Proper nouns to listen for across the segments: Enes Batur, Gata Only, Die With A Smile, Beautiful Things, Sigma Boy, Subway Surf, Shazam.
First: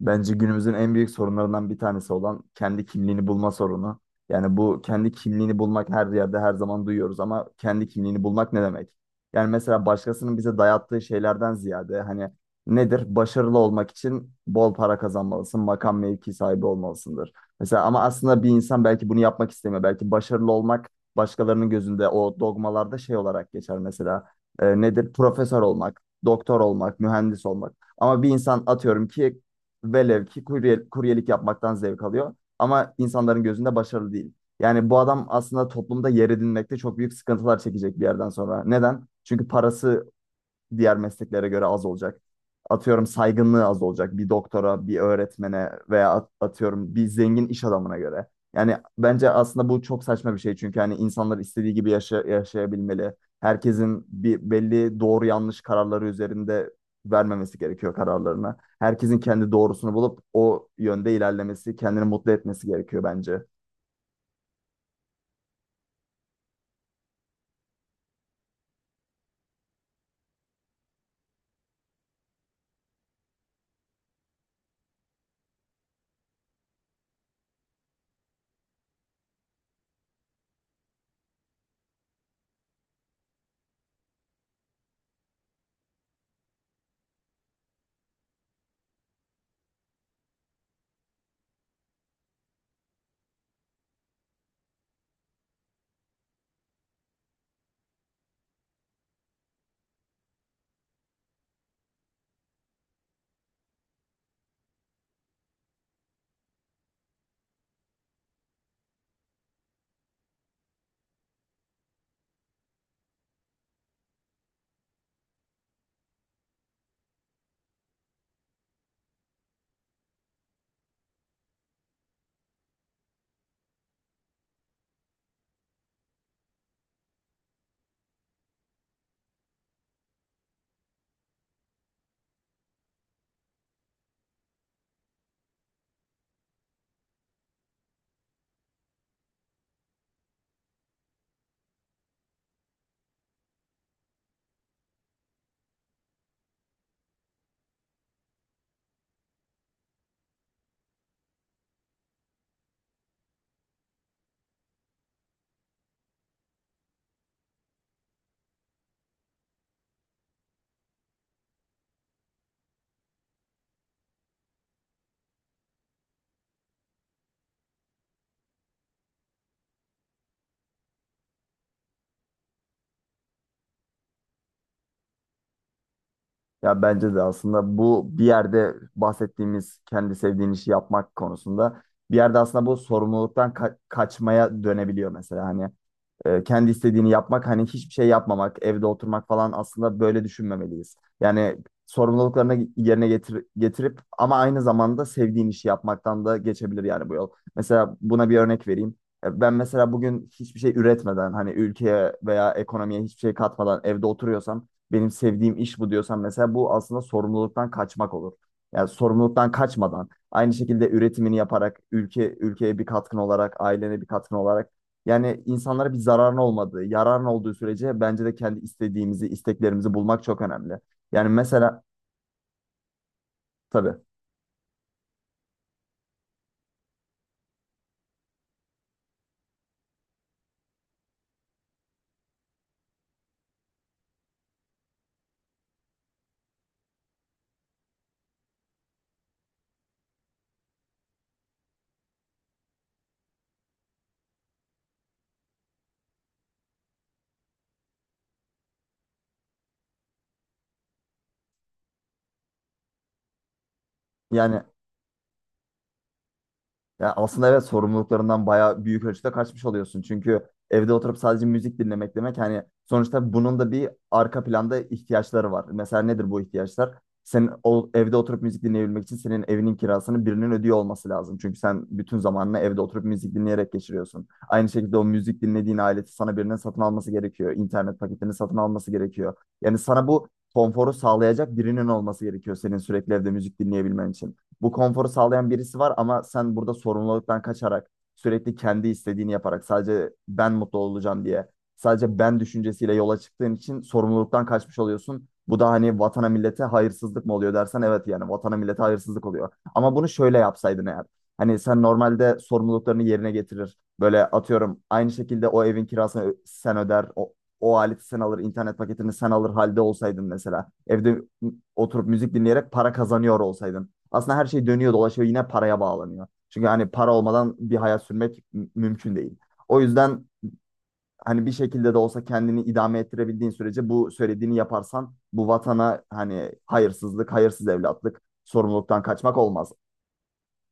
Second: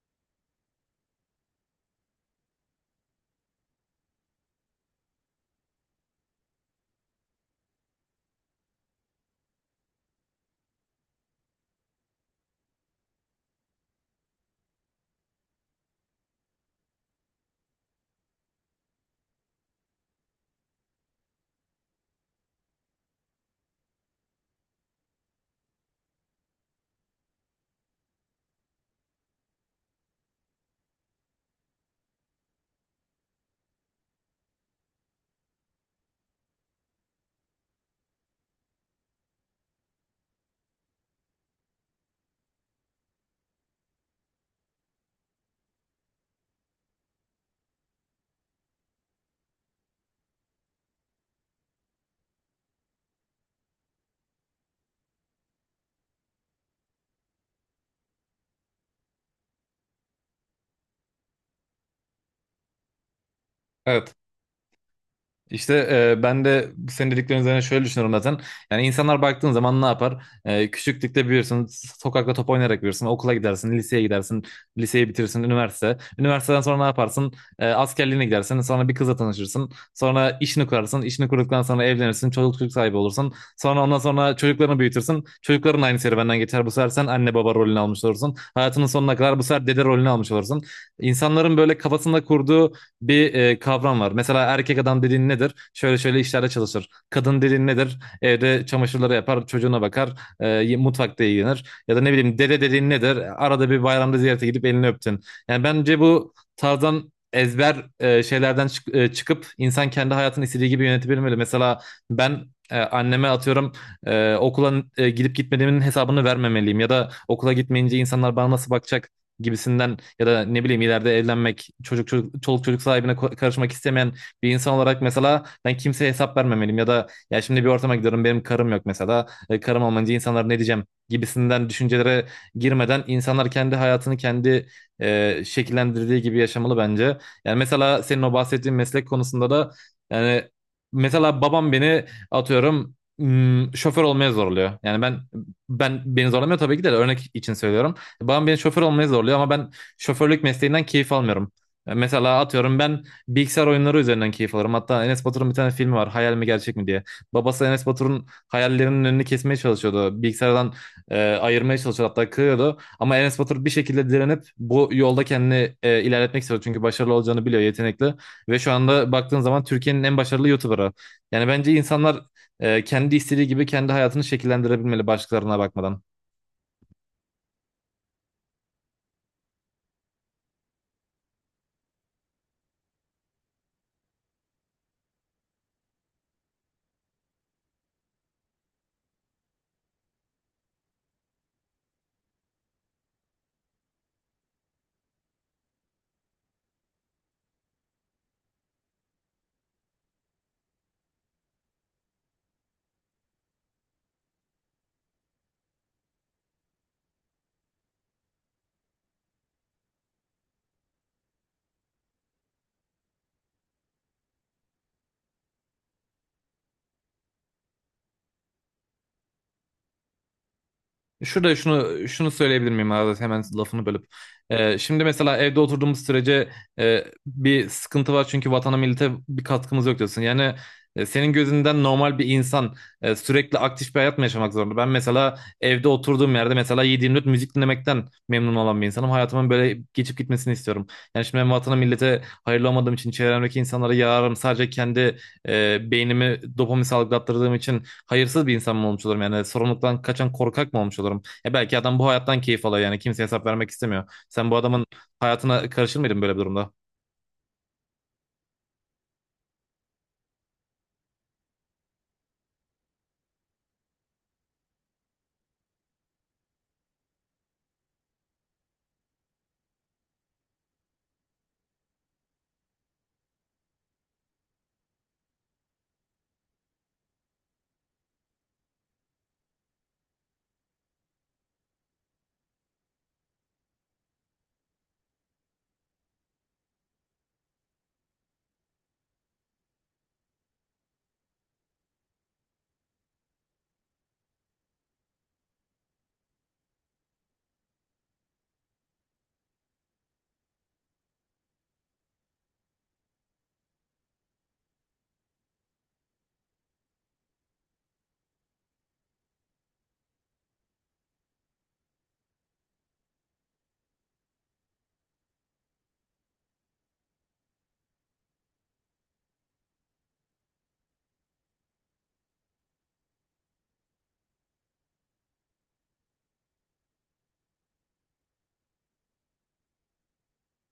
Bence günümüzün en büyük sorunlarından bir tanesi olan kendi kimliğini bulma sorunu. Yani bu kendi kimliğini bulmak her yerde her zaman duyuyoruz ama kendi kimliğini bulmak ne demek? Yani mesela başkasının bize dayattığı şeylerden ziyade hani nedir? Başarılı olmak için bol para kazanmalısın, makam mevki sahibi olmalısındır. Mesela ama aslında bir insan belki bunu yapmak istemiyor. Belki başarılı olmak başkalarının gözünde o dogmalarda şey olarak geçer mesela. Nedir? Profesör olmak, doktor olmak, mühendis olmak. Ama bir insan atıyorum ki velev ki kurye, kuryelik yapmaktan zevk alıyor. Ama insanların gözünde başarılı değil. Yani bu adam aslında toplumda yer edinmekte çok büyük sıkıntılar çekecek bir yerden sonra. Neden? Çünkü parası diğer mesleklere göre az olacak. Atıyorum saygınlığı az olacak bir doktora, bir öğretmene veya atıyorum bir zengin iş adamına göre. Yani bence aslında bu çok saçma bir şey çünkü hani insanlar istediği gibi yaşayabilmeli. Herkesin bir belli doğru yanlış kararları üzerinde vermemesi gerekiyor kararlarını. Herkesin kendi doğrusunu bulup o yönde ilerlemesi, kendini mutlu etmesi gerekiyor bence. Evet. İşte ben de senin dediklerin üzerine şöyle düşünüyorum zaten. Yani insanlar baktığın zaman ne yapar? Küçüklükte büyürsün, sokakta top oynayarak büyürsün, okula gidersin, liseye gidersin, liseyi bitirirsin, üniversite. Üniversiteden sonra ne yaparsın? Askerliğine gidersin, sonra bir kızla tanışırsın, sonra işini kurarsın, işini kurduktan sonra evlenirsin, çocuk sahibi olursun. Sonra ondan sonra çocuklarını büyütürsün, çocukların aynı serüvenden geçer. Bu sefer sen anne baba rolünü almış olursun. Hayatının sonuna kadar bu sefer dede rolünü almış olursun. İnsanların böyle kafasında kurduğu bir kavram var. Mesela erkek adam dediğin nedir? Şöyle şöyle işlerde çalışır. Kadın dediğin nedir? Evde çamaşırları yapar, çocuğuna bakar, mutfakta ilgilenir. Ya da ne bileyim dede dediğin nedir? Arada bir bayramda ziyarete gidip elini öptün. Yani bence bu tarzdan ezber şeylerden çıkıp insan kendi hayatını istediği gibi yönetebilmeli. Mesela ben anneme atıyorum okula gidip gitmediğimin hesabını vermemeliyim, ya da okula gitmeyince insanlar bana nasıl bakacak gibisinden, ya da ne bileyim ileride evlenmek, çocuk çocuk çoluk çocuk sahibine karışmak istemeyen bir insan olarak mesela ben kimseye hesap vermemeliyim, ya da ya şimdi bir ortama gidiyorum, benim karım yok mesela. Karım olmayınca insanlar ne diyeceğim gibisinden düşüncelere girmeden insanlar kendi hayatını kendi şekillendirdiği gibi yaşamalı bence. Yani mesela senin o bahsettiğin meslek konusunda da, yani mesela babam beni atıyorum, şoför olmaya zorluyor. Yani beni zorlamıyor, tabii ki de örnek için söylüyorum. Babam beni şoför olmaya zorluyor, ama ben şoförlük mesleğinden keyif almıyorum. Mesela atıyorum ben bilgisayar oyunları üzerinden keyif alırım. Hatta Enes Batur'un bir tane filmi var. Hayal mi gerçek mi diye. Babası Enes Batur'un hayallerinin önünü kesmeye çalışıyordu. Bilgisayardan ayırmaya çalışıyordu, hatta kırıyordu. Ama Enes Batur bir şekilde direnip bu yolda kendini ilerletmek istiyor. Çünkü başarılı olacağını biliyor, yetenekli. Ve şu anda baktığın zaman Türkiye'nin en başarılı YouTuber'ı. Yani bence insanlar kendi istediği gibi kendi hayatını şekillendirebilmeli, başkalarına bakmadan. Ya bence de aslında bu bir yerde bahsettiğimiz kendi sevdiğin işi yapmak konusunda bir yerde aslında bu sorumluluktan kaçmaya dönebiliyor mesela hani kendi istediğini yapmak hani hiçbir şey yapmamak, evde oturmak falan aslında böyle düşünmemeliyiz. Yani sorumluluklarını yerine getirip ama aynı zamanda sevdiğin işi yapmaktan da geçebilir yani bu yol. Mesela buna bir örnek vereyim. Ben mesela bugün hiçbir şey üretmeden hani ülkeye veya ekonomiye hiçbir şey katmadan evde oturuyorsam benim sevdiğim iş bu diyorsam mesela bu aslında sorumluluktan kaçmak olur. Yani sorumluluktan kaçmadan aynı şekilde üretimini yaparak ülkeye bir katkın olarak ailene bir katkın olarak yani insanlara bir zararın olmadığı, yararın olduğu sürece bence de kendi istediğimizi, isteklerimizi bulmak çok önemli. Yani Şurada mesela şunu söyleyebilir miyim Azat, hemen lafını tabii bölüp? Şimdi mesela evde oturduğumuz sürece bir sıkıntı var çünkü vatana millete bir katkımız yok diyorsun. Yani senin gözünden normal bir insan sürekli aktif bir hayat mı yaşamak zorunda? Ben mesela evde oturduğum yerde mesela 7/24 müzik dinlemekten memnun olan bir insanım. Hayatımın böyle geçip gitmesini istiyorum. Yani şimdi ben vatana millete hayırlı olmadığım için çevremdeki insanlara yararım. Sadece kendi beynimi dopamin salgılattırdığım için hayırsız bir insan mı olmuş olurum? Yani sorumluluktan kaçan korkak mı olmuş olurum? Ya belki adam bu hayattan keyif alıyor, yani kimseye hesap vermek istemiyor. Sen bu yani adamın hayatına karışır mıydın böyle bir durumda? ya aslında evet sorumluluklarından bayağı büyük ölçüde kaçmış oluyorsun. Çünkü evde oturup sadece müzik dinlemek demek hani sonuçta bunun da bir arka planda ihtiyaçları var. Mesela nedir bu ihtiyaçlar? Senin o, evde oturup müzik dinleyebilmek için senin evinin kirasını birinin ödüyor olması lazım. Çünkü sen bütün zamanını evde oturup müzik dinleyerek geçiriyorsun. Aynı şekilde o müzik dinlediğin aleti sana birinin satın alması gerekiyor. İnternet paketini satın alması gerekiyor. Yani sana bu konforu sağlayacak birinin olması gerekiyor senin sürekli evde müzik dinleyebilmen için bu konforu sağlayan birisi var ama sen burada sorumluluktan kaçarak sürekli kendi istediğini yaparak sadece ben mutlu olacağım diye sadece ben düşüncesiyle yola çıktığın için sorumluluktan kaçmış oluyorsun. Bu da hani vatana millete hayırsızlık mı oluyor dersen evet yani vatana millete hayırsızlık oluyor. Ama bunu şöyle yapsaydın eğer. Hani sen normalde sorumluluklarını yerine getirir. Böyle atıyorum aynı şekilde o evin kirasını sen öder. O aleti sen alır, internet paketini sen alır halde olsaydın mesela. Evde oturup müzik dinleyerek para kazanıyor olsaydın. Aslında her şey dönüyor dolaşıyor yine paraya bağlanıyor. Çünkü hani para olmadan bir hayat sürmek mümkün değil. O yüzden hani bir şekilde de olsa kendini idame ettirebildiğin sürece bu söylediğini yaparsan bu vatana hani hayırsızlık, hayırsız evlatlık, sorumluluktan kaçmak olmaz.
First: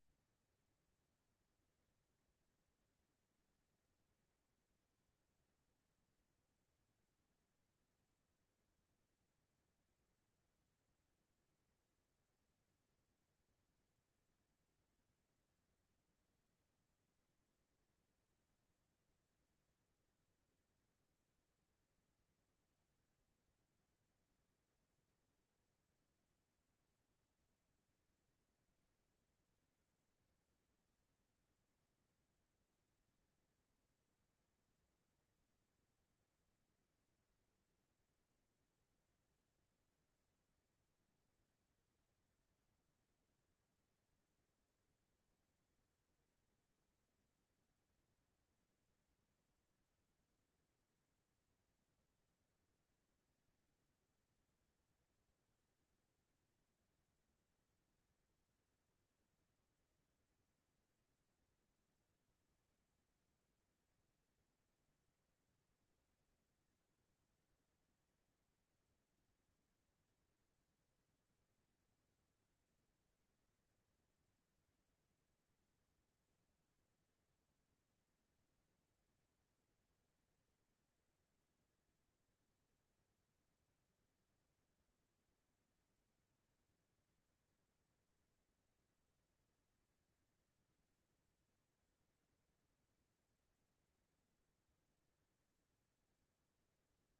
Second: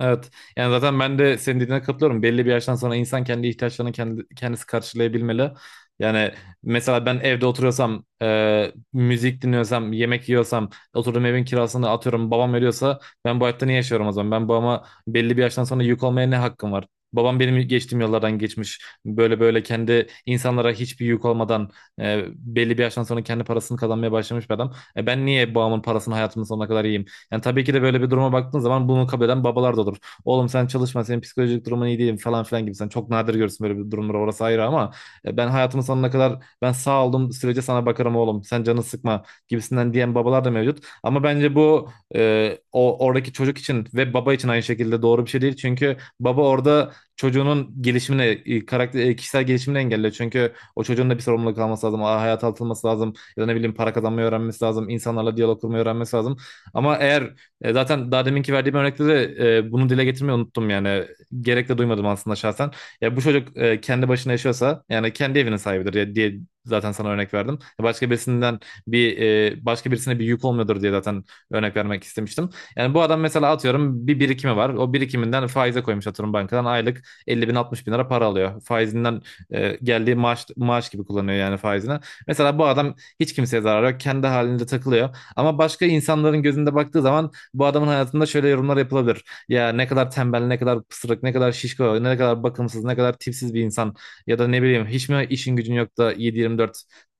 Evet. Yani zaten ben de senin dediğine katılıyorum. Belli bir yaştan sonra insan kendi ihtiyaçlarını kendi, kendisi karşılayabilmeli. Yani mesela ben evde oturuyorsam, müzik dinliyorsam, yemek yiyorsam, oturduğum evin kirasını atıyorum, babam veriyorsa, ben bu hayatta niye yaşıyorum o zaman? Ben babama belli bir yaştan sonra yük olmaya ne hakkım var? Babam benim geçtiğim yollardan geçmiş. Böyle böyle kendi insanlara hiçbir yük olmadan, belli bir yaştan sonra kendi parasını kazanmaya başlamış bir adam. Ben niye babamın parasını hayatımın sonuna kadar yiyeyim? Yani tabii ki de böyle bir duruma baktığın zaman bunu kabul eden babalar da olur. Oğlum sen çalışma, senin psikolojik durumun iyi değil falan filan gibi. Sen çok nadir görürsün böyle bir durumları, orası ayrı, ama ben hayatımın sonuna kadar, ben sağ olduğum sürece sana bakarım oğlum. Sen canını sıkma gibisinden diyen babalar da mevcut. Ama bence bu o oradaki çocuk için ve baba için aynı şekilde doğru bir şey değil. Çünkü baba orada çocuğunun gelişimine, karakter, kişisel gelişimini engelliyor. Çünkü o çocuğun da bir sorumluluk alması lazım, hayata atılması lazım, ya da ne bileyim para kazanmayı öğrenmesi lazım, İnsanlarla diyalog kurmayı öğrenmesi lazım. Ama eğer zaten daha deminki verdiğim örnekte de bunu dile getirmeyi unuttum yani. Gerek de duymadım aslında şahsen. Ya bu çocuk kendi başına yaşıyorsa, yani kendi evinin sahibidir ya, diye zaten sana örnek verdim. Başka birisinden bir, başka birisine bir yük olmuyordur diye zaten örnek vermek istemiştim. Yani bu adam mesela atıyorum bir birikimi var. O birikiminden faize koymuş, atıyorum bankadan aylık 50 bin 60 bin lira para alıyor. Faizinden geldiği maaş gibi kullanıyor yani faizini. Mesela bu adam hiç kimseye zarar yok. Kendi halinde takılıyor. Ama başka insanların gözünde baktığı zaman bu adamın hayatında şöyle yorumlar yapılabilir. Ya ne kadar tembel, ne kadar pısırık, ne kadar şişko, ne kadar bakımsız, ne kadar tipsiz bir insan. Ya da ne bileyim hiç mi işin gücün yok da 7-24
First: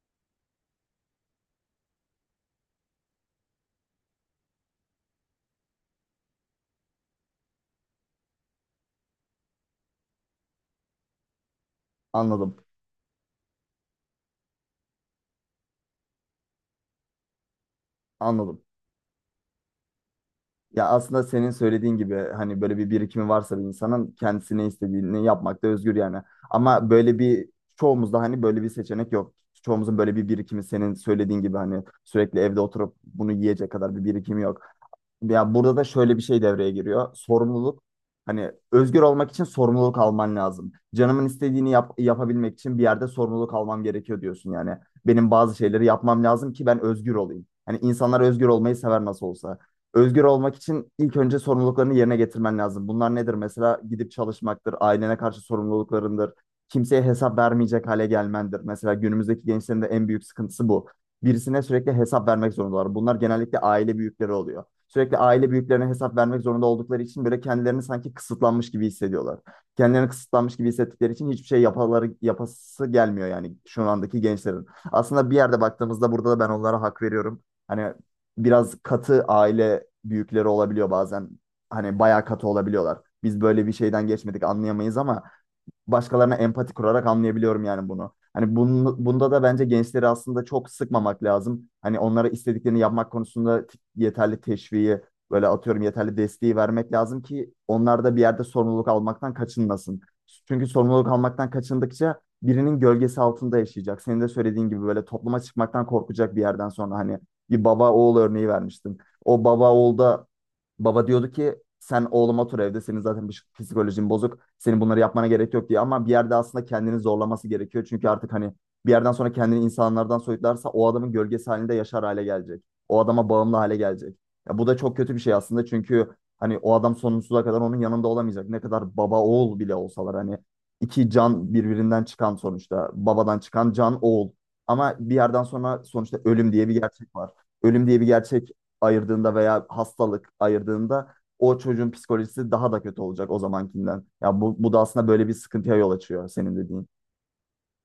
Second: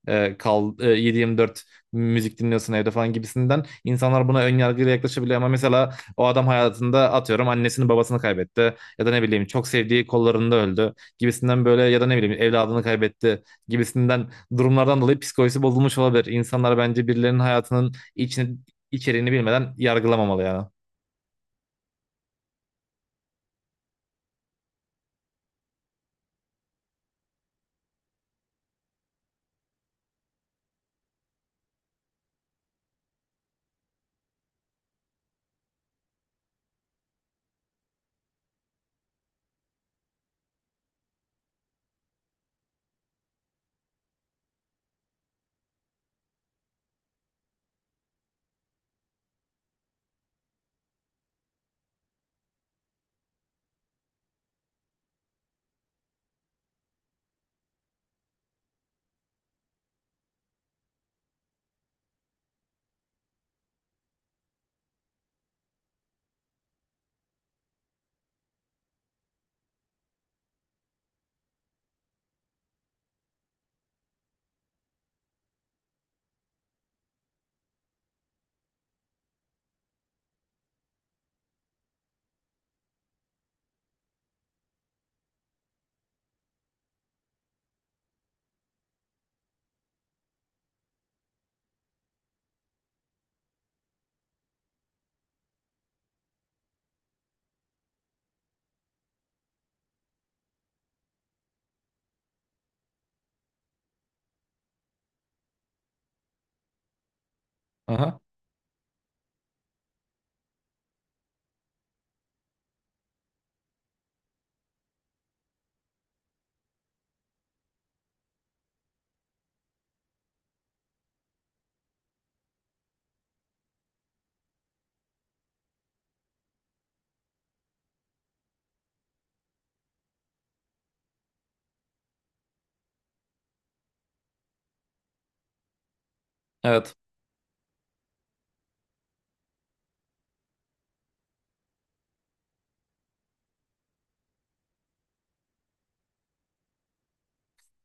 7/24 müzik dinliyorsun evde falan gibisinden insanlar buna ön yargıyla yaklaşabiliyor, ama mesela o adam hayatında atıyorum annesini babasını kaybetti, ya da ne bileyim çok sevdiği kollarında öldü gibisinden, böyle ya da ne bileyim Anladım. evladını kaybetti gibisinden durumlardan dolayı psikolojisi bozulmuş olabilir. İnsanlar bence birilerinin hayatının İçini, Anladım. içeriğini bilmeden yargılamamalı yani. Ya aslında senin söylediğin gibi hani böyle bir birikimi varsa bir insanın kendisine istediğini yapmakta özgür yani. Ama böyle bir çoğumuzda hani böyle bir seçenek yok. Çoğumuzun böyle bir birikimi senin söylediğin gibi hani sürekli evde oturup bunu yiyecek kadar bir birikimi yok. Ya burada da şöyle bir şey devreye giriyor. Sorumluluk. Hani özgür olmak için sorumluluk alman lazım. Canımın istediğini yapabilmek için bir yerde sorumluluk almam gerekiyor diyorsun yani. Benim bazı şeyleri yapmam lazım ki ben özgür olayım. Hani insanlar özgür olmayı sever nasıl olsa. Özgür olmak için ilk önce sorumluluklarını yerine getirmen lazım. Bunlar nedir? Mesela gidip çalışmaktır, ailene karşı sorumluluklarındır, kimseye hesap vermeyecek hale gelmendir. Mesela günümüzdeki gençlerin de en büyük sıkıntısı bu. Birisine sürekli hesap vermek zorundalar. Bunlar genellikle aile büyükleri oluyor. Sürekli aile büyüklerine hesap vermek zorunda oldukları için böyle kendilerini sanki kısıtlanmış gibi hissediyorlar. Kendilerini kısıtlanmış gibi hissettikleri için hiçbir şey yapası gelmiyor yani şu andaki gençlerin. Aslında bir yerde baktığımızda burada da ben onlara hak veriyorum. Hani biraz katı aile büyükleri olabiliyor bazen. Hani bayağı katı olabiliyorlar. Biz böyle bir şeyden geçmedik anlayamayız ama başkalarına empati kurarak anlayabiliyorum yani bunu. Hani bunda da bence gençleri aslında çok sıkmamak lazım. Hani onlara istediklerini yapmak konusunda yeterli teşviği, böyle atıyorum yeterli desteği vermek lazım ki onlar da bir yerde sorumluluk almaktan kaçınmasın. Çünkü sorumluluk almaktan kaçındıkça birinin gölgesi altında yaşayacak. Senin de söylediğin gibi böyle topluma çıkmaktan korkacak bir yerden sonra hani bir baba oğul Aha. örneği vermiştin. O baba oğul da baba diyordu ki sen oğlum otur evde senin zaten psikolojin bozuk. Senin bunları yapmana gerek yok diye ama bir yerde aslında kendini zorlaması gerekiyor. Çünkü artık hani bir yerden sonra kendini insanlardan soyutlarsa o adamın gölgesi halinde yaşar hale gelecek. O adama bağımlı hale gelecek. Ya bu da çok kötü bir şey aslında çünkü hani o adam sonsuza kadar onun yanında olamayacak. Ne kadar baba oğul bile olsalar hani iki can birbirinden çıkan sonuçta babadan çıkan can oğul. Ama bir yerden sonra sonuçta ölüm diye bir Evet. gerçek var. Ölüm diye bir gerçek ayırdığında veya hastalık ayırdığında o çocuğun psikolojisi daha da kötü olacak o zamankinden. Ya bu da aslında böyle bir sıkıntıya yol açıyor senin dediğin.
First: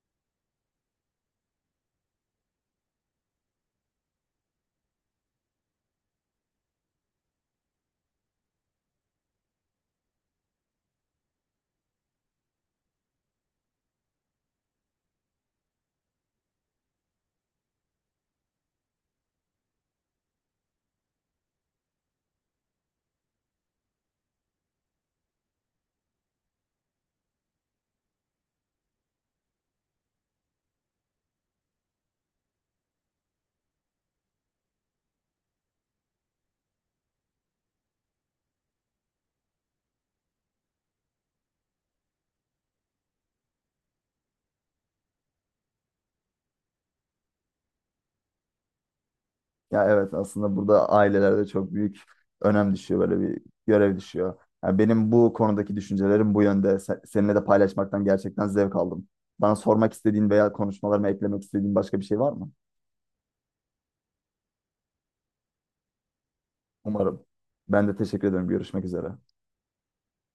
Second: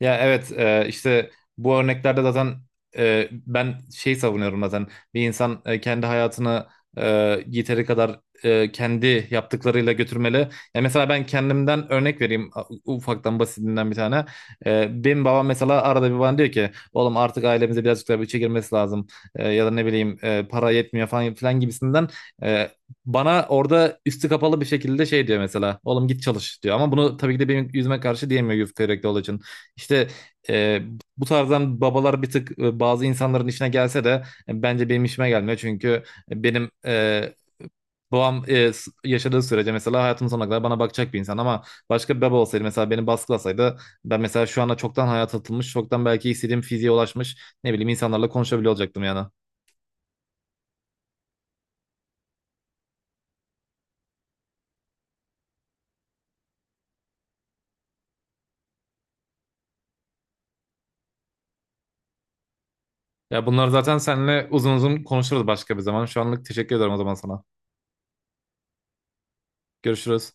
Ya evet, işte bu örneklerde zaten ben şey savunuyorum zaten, bir insan kendi hayatını e, yeteri kadar kendi yaptıklarıyla götürmeli. Ya mesela ben kendimden örnek vereyim, ufaktan basitinden bir tane. Benim babam mesela arada bir bana diyor ki, oğlum artık ailemize birazcık daha bütçe girmesi lazım, ya da ne bileyim para yetmiyor falan filan gibisinden. E, Bana orada üstü kapalı bir şekilde şey diyor, mesela oğlum git çalış diyor, ama bunu tabii ki de benim yüzüme karşı diyemiyor yufka yürekli olduğu için. İşte, e, bu tarzdan babalar bir tık bazı insanların işine gelse de bence benim işime gelmiyor. Çünkü benim babam yaşadığı sürece, mesela hayatımın sonuna kadar bana bakacak bir insan, ama başka bir baba olsaydı, mesela beni baskılasaydı, ben mesela şu anda çoktan hayata atılmış, çoktan belki istediğim fiziğe ulaşmış, ne bileyim insanlarla konuşabiliyor olacaktım yani. Ya evet aslında burada ailelerde çok büyük önem düşüyor böyle bir görev düşüyor. Ya benim bu konudaki düşüncelerim bu yönde. Seninle de paylaşmaktan gerçekten zevk aldım. Bana sormak istediğin veya konuşmalarıma eklemek istediğin başka bir şey var mı? Ya bunlar zaten seninle uzun uzun konuşuruz başka bir zaman. Şu anlık teşekkür ederim o zaman Umarım. sana. Ben de teşekkür ederim. Görüşmek üzere. Görüşürüz.